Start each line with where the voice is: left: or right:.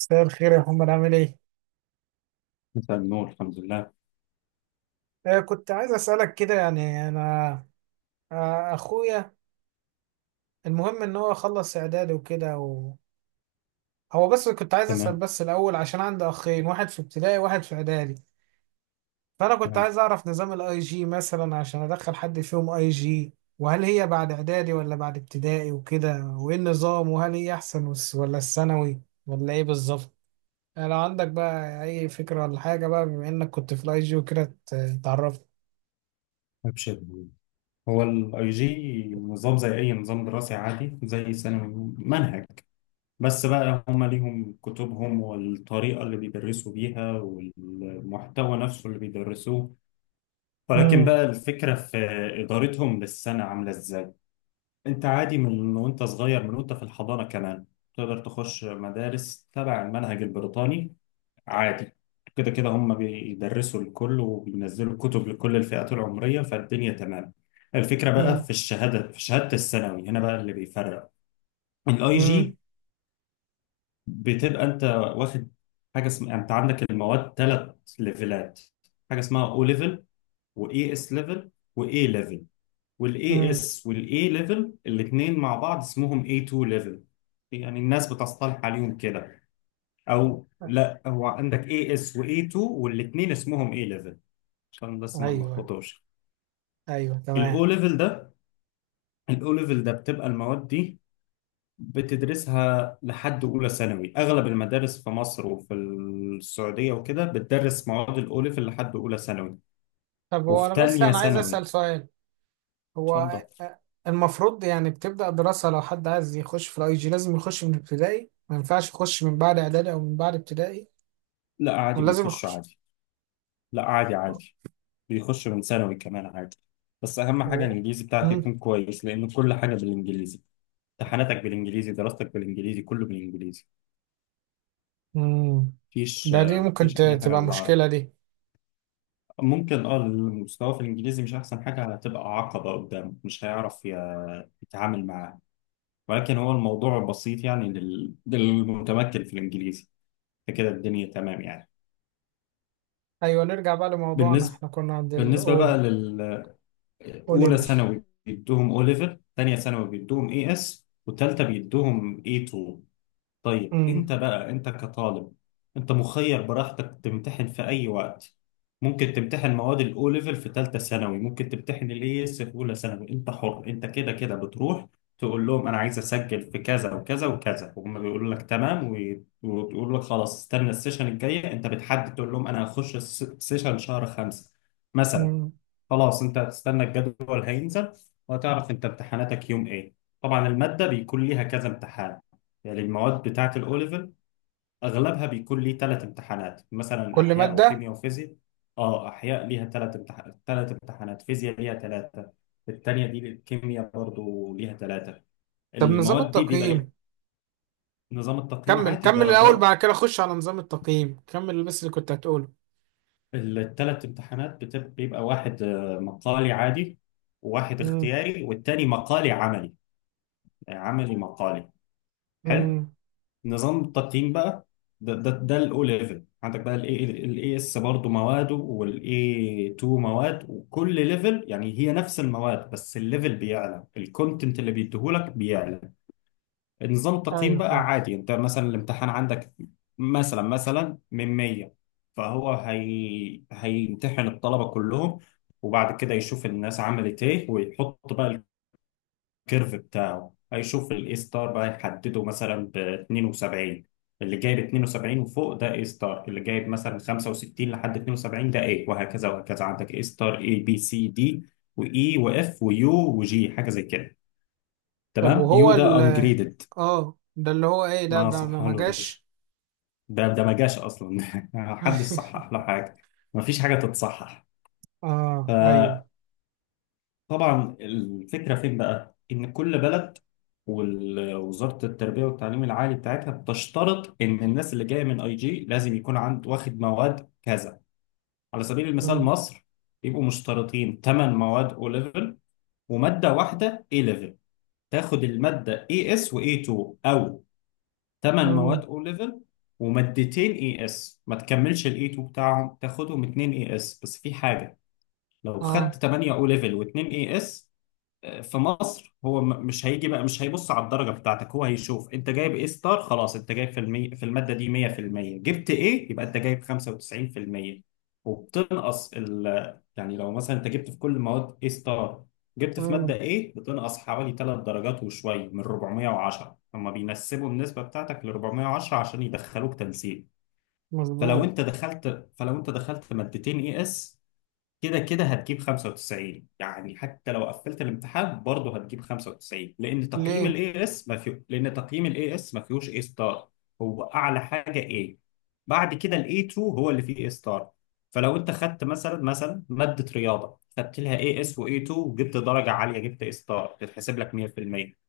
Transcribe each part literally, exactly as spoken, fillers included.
right: مساء الخير يا محمد، عامل ايه؟
left: مساء النور. الحمد لله.
right: آه كنت عايز اسألك كده، يعني انا آه اخويا، المهم ان هو خلص اعدادي وكده و... هو بس كنت عايز اسأل
left: تمام.
right: بس الاول، عشان عندي اخين، واحد في ابتدائي وواحد في اعدادي. فانا كنت
left: تمام.
right: عايز اعرف نظام الاي جي مثلا، عشان ادخل حد فيهم اي جي، وهل هي بعد اعدادي ولا بعد ابتدائي وكده، وايه النظام، وهل هي احسن والس- ولا الثانوي، ولا ايه بالظبط؟ آه، لو عندك بقى اي فكرة ولا حاجة، بقى بما انك كنت في الاي جي وكده ت- تعرفني.
left: ابشر. هو الاي جي نظام زي اي نظام دراسي عادي زي ثانوي منهج. بس بقى هما ليهم كتبهم والطريقة اللي بيدرسوا بيها والمحتوى نفسه اللي بيدرسوه، ولكن بقى الفكرة في إدارتهم للسنة عاملة إزاي. أنت عادي من وأنت صغير، من وأنت في الحضانة كمان تقدر تخش مدارس تبع المنهج البريطاني عادي. كده كده هم بيدرسوا لكل وبينزلوا كتب لكل الفئات العمرية، فالدنيا تمام. الفكرة بقى
right: امم.
left: في الشهادة، في شهادة الثانوي هنا بقى اللي بيفرق الاي
right: امم.
left: جي. بتبقى انت واخد حاجة اسمها، انت عندك المواد ثلاث ليفلات، حاجة اسمها او ليفل، واي اس ليفل، واي ليفل، والاي
right: امم.
left: اس والاي ليفل الاثنين مع بعض اسمهم اي اتنين ليفل، يعني الناس بتصطلح عليهم كده، او لا هو عندك اي اس واي اتنين والاثنين اسمهم اي ليفل، عشان بس ما
right: ايوه،
left: نلخبطوش.
right: ايوه، تمام.
left: الاو ليفل ده، الاو ليفل ده بتبقى المواد دي بتدرسها لحد اولى ثانوي، اغلب المدارس في مصر وفي السعوديه وكده بتدرس مواد الاو ليفل لحد اولى ثانوي
right: طب، هو
left: وفي
right: انا بس
left: تانية
right: انا عايز
left: ثانوي.
right: اسال سؤال. هو
left: اتفضل.
right: المفروض يعني بتبدا دراسه، لو حد عايز يخش في الاي جي لازم يخش من ابتدائي؟ ما ينفعش يخش من بعد اعدادي او من بعد ابتدائي؟
left: لا عادي
right: ولازم
left: بيخش
right: يخش
left: عادي. لا عادي عادي. بيخش من ثانوي كمان عادي، بس اهم حاجه
right: و-
left: الانجليزي بتاعك
right: امم.
left: يكون كويس لان كل حاجه بالانجليزي. امتحاناتك بالانجليزي، دراستك بالانجليزي، كله بالانجليزي.
right: امم.
left: مفيش.
right: ده دي ممكن
left: مفيش
right: ت-
left: اي حاجه
right: تبقى
left: بالعربي.
right: مشكله دي.
left: ممكن اه، المستوى في الانجليزي مش احسن حاجه، هتبقى عقبه قدامه مش هيعرف ي- يتعامل معاه، ولكن هو الموضوع بسيط يعني لل- للمتمكن في الانجليزي، فكده الدنيا تمام يعني.
right: ايوه، نرجع بقى لموضوعنا،
left: بالنسبه
right: احنا كنا عند
left: بالنسبه بقى
right: الاو او
left: للاولى
right: ليفل.
left: ثانوي بيدوهم او ليفل، ثانيه ثانوي بيدوهم اي اس، وثالثه بيدوهم اي اتنين. طيب
right: امم.
left: انت بقى، انت كطالب، انت مخير براحتك تمتحن في اي وقت. ممكن تمتحن مواد الاو ليفل في ثالثه ثانوي، ممكن تمتحن الاي اس في اولى ثانوي، انت حر. انت كده كده بتروح تقول لهم انا عايز اسجل في كذا وكذا وكذا، وهم بيقولوا لك تمام، وي- ويقولوا لك خلاص استنى السيشن الجايه، انت بتحدد. تقول لهم انا هخش الس- سيشن شهر خمسه مثلا،
right: امم.
left: خلاص انت هتستنى الجدول هينزل وهتعرف انت امتحاناتك يوم ايه. طبعا المادة بيكون ليها كذا امتحان، يعني المواد بتاعة الاوليفل اغلبها بيكون ليه ثلاث امتحانات، مثلا
right: كل
left: احياء
right: ماده.
left: وكيمياء وفيزياء. اه احياء ليها ثلاث امتحانات، ثلاث امتحانات فيزياء ليها ثلاثة، التانية دي الكيمياء برضو ليها ثلاثة.
right: طب، نظام
left: المواد دي بيبقى ليه
right: التقييم.
left: نظام التقييم
right: كمل
left: عادي
right: كمل الأول،
left: درجات.
right: بعد كده خش على نظام التقييم، كمل بس اللي كنت هتقوله.
left: الثلاث امتحانات بتبقى بيبقى واحد آه، مقالي عادي، وواحد
right: امم.
left: اختياري، والتاني مقالي عملي، يعني عملي مقالي. حلو.
right: امم.
left: نظام التقييم بقى، ده ده ده الاو ليفل، عندك بقى الاي الاي اس برضه مواده، والاي اتنين مواد، وكل ليفل يعني هي نفس المواد بس الليفل بيعلى، الكونتنت اللي بيديهولك بيعلى. النظام التقييم
right: أيوه،
left: بقى
right: فاهم.
left: عادي، انت مثلا الامتحان عندك مثلا مثلا من مية، فهو هي هيمتحن الطلبه كلهم، وبعد كده يشوف الناس عملت ايه ويحط بقى الكيرف بتاعه. هيشوف الاي ستار بقى يحدده مثلا ب اتنين وسبعين، اللي جايب اتنين وسبعين وفوق ده اي ستار، اللي جايب مثلا خمسة وستين لحد اتنين وسبعين ده ايه، وهكذا وهكذا عندك اي ستار، اي بي سي دي، واي واف ويو وجي، حاجه زي كده.
right: طب
left: تمام،
right: وهو
left: يو ده
right: ال
left: انجريدد.
right: اه، ده اللي هو ايه؟ ده
left: ما
right: ده ما ما
left: صحلوش.
right: جاش.
left: ده ده ما جاش اصلا محدش صحح له حاجه. مفيش حاجه تتصحح.
right: اه، ايوه.
left: طبعا الفكرة فين بقى؟ إن كل بلد ووزارة التربية والتعليم العالي بتاعتها بتشترط إن الناس اللي جاية من أي جي لازم يكون عند واخد مواد كذا، على سبيل المثال
right: امم.
left: مصر بيبقوا مشترطين ثماني مواد أو ليفل ومادة واحدة A ليفل، تاخد المادة ايه اس و ايه تو، أو ثماني مواد
right: امم.
left: أو ليفل ومادتين ايه اس، ما تكملش ال ايه اتنين بتاعهم، تاخدهم اتنين ايه اس. بس في حاجة، لو خدت
right: اه.
left: تمن أو ليفل و2 ايه اس في مصر هو م- مش هيجي بقى، مش هيبص على الدرجة بتاعتك، هو هيشوف انت جايب ايه ستار خلاص. انت جايب في المي... في المادة دي مية في المية، جبت ايه يبقى انت جايب خمسة وتسعين في المية، وبتنقص ال... يعني لو مثلا انت جبت في كل المواد ايه ستار، جبت في مادة
right: امم.
left: ايه بتنقص حوالي ثلاث درجات وشوية من اربعمية وعشرة، هما بينسبوا النسبة بتاعتك ل اربعمية وعشرة عشان يدخلوك تنسيق. فلو
right: مظبوط.
left: انت دخلت فلو انت دخلت مادتين اي اس كده كده هتجيب خمسة وتسعين، يعني حتى لو قفلت الامتحان برضه هتجيب خمسة وتسعين لان تقييم
right: ليه؟
left: الاي اس ما فيه، لان تقييم الاي اس ما فيهوش اي ستار، هو اعلى حاجه اي، بعد كده الاي اتنين هو اللي فيه اي ستار. فلو انت خدت مثلا مثلا ماده رياضه خدت لها اي اس واي اتنين وجبت درجه عاليه جبت اي ستار، تتحسب لك مية في المية.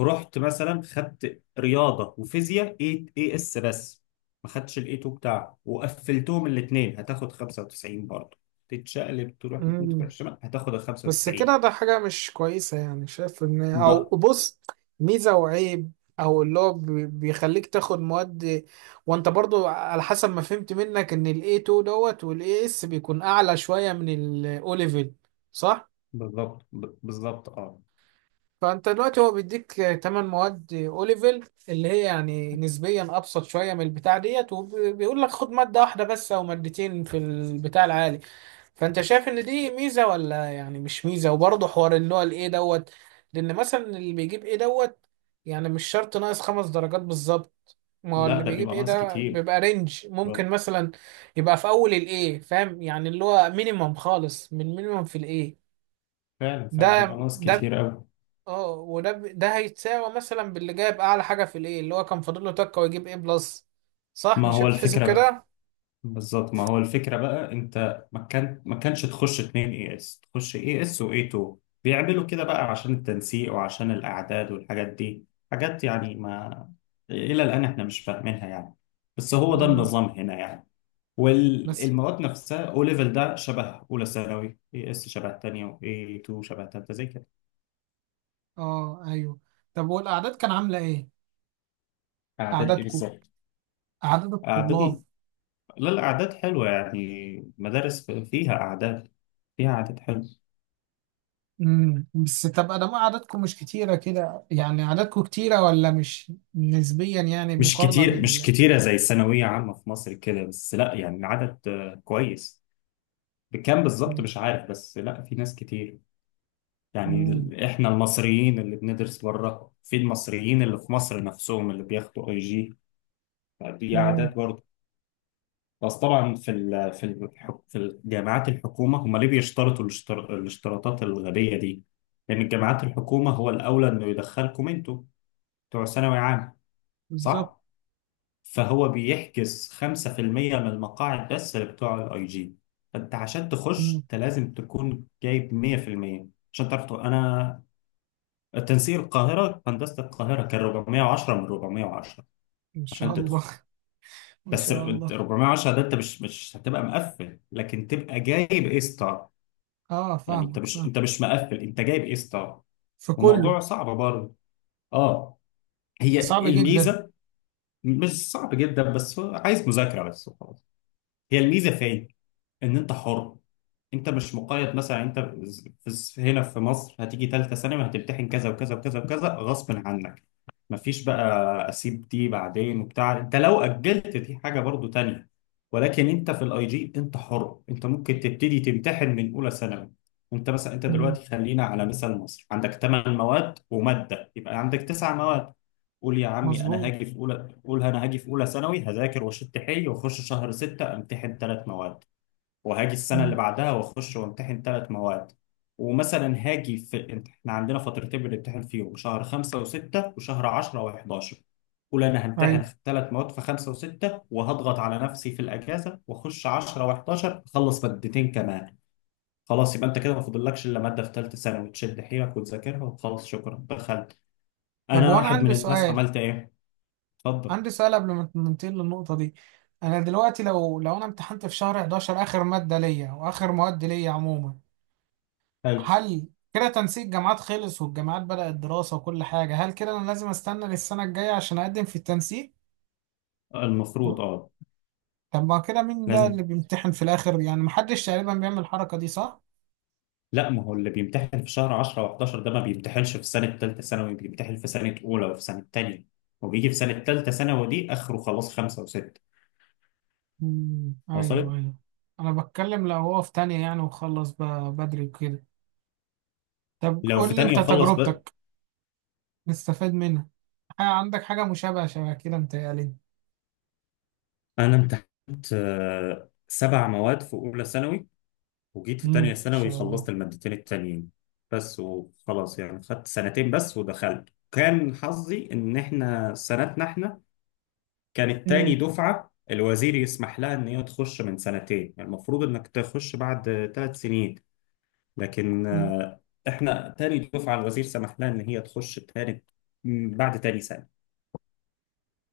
left: رحت مثلا خدت رياضه وفيزياء اي اي اس بس، ما خدتش الاي اتنين بتاعها وقفلتهم الاثنين هتاخد خمسة وتسعين برضه. تتشقلب تروح من تروح
right: امم.
left: الشمال هتاخد ال
right: بس
left: خمسة وتسعين.
right: كده، ده حاجة مش كويسة يعني. شايف ان او
left: ما
right: بص، ميزة وعيب. او اللي هو بي- بيخليك تاخد مواد، وانت برضو على حسب ما فهمت منك ان الاي اتنين دوت والاي اس بيكون اعلى شوية من الاو ليفل، صح؟
left: بالظبط ب- بالظبط، اه.
right: فانت دلوقتي هو بيديك تمانية مواد اوليفل، اللي هي يعني نسبيا ابسط شويه من البتاع ديت، وبيقول لك خد ماده واحده بس او مادتين في البتاع العالي. فانت شايف ان دي ميزه ولا يعني مش ميزه؟ وبرضه حوار اللي هو الايه دوت، لان مثلا اللي بيجيب ايه دوت يعني مش شرط ناقص خمس درجات بالظبط. ما هو اللي
left: لا ده
right: بيجيب
left: بيبقى
right: ايه
left: ناقص
right: ده
left: كتير.
right: بيبقى رينج، ممكن مثلا يبقى في اول الايه فاهم، يعني اللي هو مينيمم خالص، من مينيمم في الايه.
left: فعلا فعلا بيبقى
right: ده
left: ناقص
right: ده
left: كتير قوي.
right: اه، وده ب- ده هيتساوى مثلا باللي جايب اعلى حاجه في الايه، اللي هو كان فاضل له تكه ويجيب ايه بلس، صح؟
left: ما
right: مش
left: هو
right: هتتحسب
left: الفكره،
right: كده.
left: بالظبط ما هو الفكرة بقى، انت ما كان ما كانش تخش اتنين اي اس، تخش اي اس واي اتنين. بيعملوا كده بقى عشان التنسيق وعشان الاعداد والحاجات دي، حاجات يعني ما الى الان احنا مش فاهمينها يعني، بس هو ده
right: مم.
left: النظام هنا يعني.
right: بس،
left: والمواد نفسها او ليفل ده شبه اولى ثانوي، اي اس شبه تانية، واي اتنين شبه تالتة زي كده.
right: اه، ايوه. طب والاعداد كان عامله ايه؟
left: اعداد ايه
right: اعدادكم؟
left: بالظبط؟
right: اعداد
left: اعداد.
right: الطلاب.
left: لا الاعداد حلوة يعني، مدارس فيها اعداد، فيها اعداد حلوة.
right: امم. بس تبقى ده اعدادكم مش كتيره كده يعني، اعدادكم كتيره ولا مش نسبيا يعني،
left: مش
right: مقارنه
left: كتير، مش
right: بال
left: كتيرة زي الثانوية عامة في مصر كده، بس لا يعني العدد آه، كويس. بكام بالظبط مش عارف، بس لا في ناس كتير، يعني
right: امم.
left: ال- احنا المصريين اللي بندرس بره، في المصريين اللي في مصر نفسهم اللي بياخدوا اي جي، دي اعداد
right: امم.
left: برضه. بس طبعا في ال في ال في الجامعات الحكومة، هم ليه بيشترطوا الاشتر- الاشتراطات الغبية دي؟ لأن الجامعات الحكومة هو الأولى إنه يدخلكم أنتوا بتوع ثانوي عام،
right: بالظبط.
left: صح؟ فهو بيحجز خمسة في المية من المقاعد بس لبتوع الاي جي. فانت عشان تخش
right: امم.
left: انت لازم تكون جايب مية في المية عشان تعرف تخ- انا تنسيق القاهره، هندسه القاهره كان اربعمية وعشرة من اربعمية وعشرة
right: ان شاء
left: عشان
right: الله.
left: تدخل.
right: ما
left: بس
right: شاء
left: أنت
right: الله.
left: اربعمية وعشرة ده انت مش مش هتبقى مقفل، لكن تبقى جايب اي ستار،
right: اه،
left: يعني انت
right: فاهمك
left: مش
right: فاهم.
left: انت مش مقفل، انت جايب اي ستار.
right: في كله.
left: الموضوع صعب برضه، اه.
right: صعب
left: هي
right: جدا.
left: الميزه. مش صعب جدا بس هو عايز مذاكره بس. هي الميزه في إيه؟ ان انت حر، انت مش مقيد. مثلا انت في هنا في مصر هتيجي ثالثه ثانوي هتمتحن كذا وكذا وكذا وكذا غصب عنك، مفيش بقى اسيب دي بعدين وبتاع، انت لو اجلت دي حاجه برضو تانية. ولكن انت في الاي جي انت حر، انت ممكن تبتدي تمتحن من اولى ثانوي. انت مثلا انت
right: امم.
left: دلوقتي خلينا على مثال مصر، عندك ثماني مواد وماده يبقى عندك تسعة مواد، قول يا عمي انا
right: مظبوط.
left: هاجي في اولى، قول انا هاجي في اولى ثانوي هذاكر واشد حيلي واخش شهر ستة امتحن ثلاث مواد، وهاجي السنه اللي
right: مم.
left: بعدها واخش وامتحن ثلاث مواد. ومثلا هاجي في انت- احنا عندنا فترتين بنمتحن فيهم، شهر خمسة وستة وشهر عشرة وحداشر. قول انا همتحن
right: أيوة.
left: في الثلاث مواد في خمسة وستة، وهضغط على نفسي في الاجازه واخش عشرة وحداشر اخلص مادتين كمان، خلاص. يبقى انت كده ما فاضلكش الا ماده في ثالثه ثانوي تشد حيلك وتذاكرها، وخلاص شكرا دخلت.
right: طب،
left: انا
right: وأنا
left: واحد من
right: عندي
left: الناس
right: سؤال،
left: عملت ايه. اتفضل.
right: عندي سؤال قبل ما ننتقل للنقطة دي. أنا دلوقتي لو لو أنا امتحنت في شهر احد عشر آخر مادة ليا وآخر مواد ليا عموما،
left: حلو.
right: هل كده تنسيق جامعات خلص والجامعات بدأت دراسة وكل حاجة؟ هل كده أنا لازم أستنى للسنة الجاية عشان أقدم في التنسيق؟ و-
left: المفروض اه.
right: طب، ما كده مين ده
left: لازم.
right: اللي بيمتحن في الآخر؟ يعني محدش تقريبا بيعمل الحركة دي، صح؟
left: لا ما هو اللي بيمتحن في شهر عشرة و11 ده ما بيمتحنش في سنة تالتة ثانوي، بيمتحن في سنة أولى وفي سنة تانية، وبيجي في سنة تالتة ثانوي دي آخره خلاص، خمسة وستة.
right: مم. أيوه،
left: وصلت.
right: أيوه. أنا بتكلم لو هو في تانية يعني وخلص بقى بدري وكده. طب
left: لو في
right: قول لي
left: تانية
right: أنت
left: وخلص بقى.
right: تجربتك نستفاد منها. آه، عندك حاجة مشابهة شبه كده متهيألي.
left: أنا امتحنت آه، سبع مواد في أولى ثانوي، وجيت في
right: امم.
left: تانية
right: إن
left: ثانوي
right: شاء الله.
left: خلصت المادتين التانيين بس، وخلاص يعني خدت سنتين بس ودخلت. كان حظي إن إحنا سنتنا، إحنا كانت تاني
right: امم.
left: دفعة الوزير يسمح لها إن هي تخش من سنتين، يعني المفروض إنك تخش بعد ثلاث سنين، لكن
right: أمم.
left: آه، إحنا تاني دفعة الوزير سمح لها إن هي تخش تاني م، بعد تاني سنة،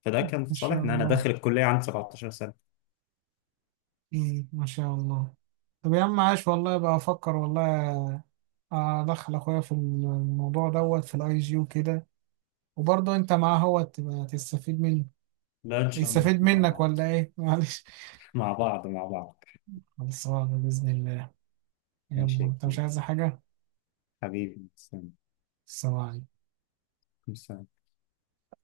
left: فده كان في
right: إن شاء
left: صالحنا. أنا داخل
right: الله.
left: الكلية عندي سبعة عشر سنة.
right: امم. ما شاء الله. طب يا عم، عاش والله، بقى أفكر والله أدخل أخويا في الموضوع دوت في الأي جي وكده، وبرضه أنت معاه، هو تبقى تستفيد منه،
left: لا إن شاء الله
right: يستفيد
left: إحنا مع
right: منك
left: بعض
right: ولا إيه؟ معلش.
left: مع بعض مع بعض.
right: خلصانة بإذن الله.
left: ماشي
right: يلا،
left: يا
right: أنت مش
left: كبير.
right: عايز حاجة؟
left: حبيبي سلام.
right: سلام.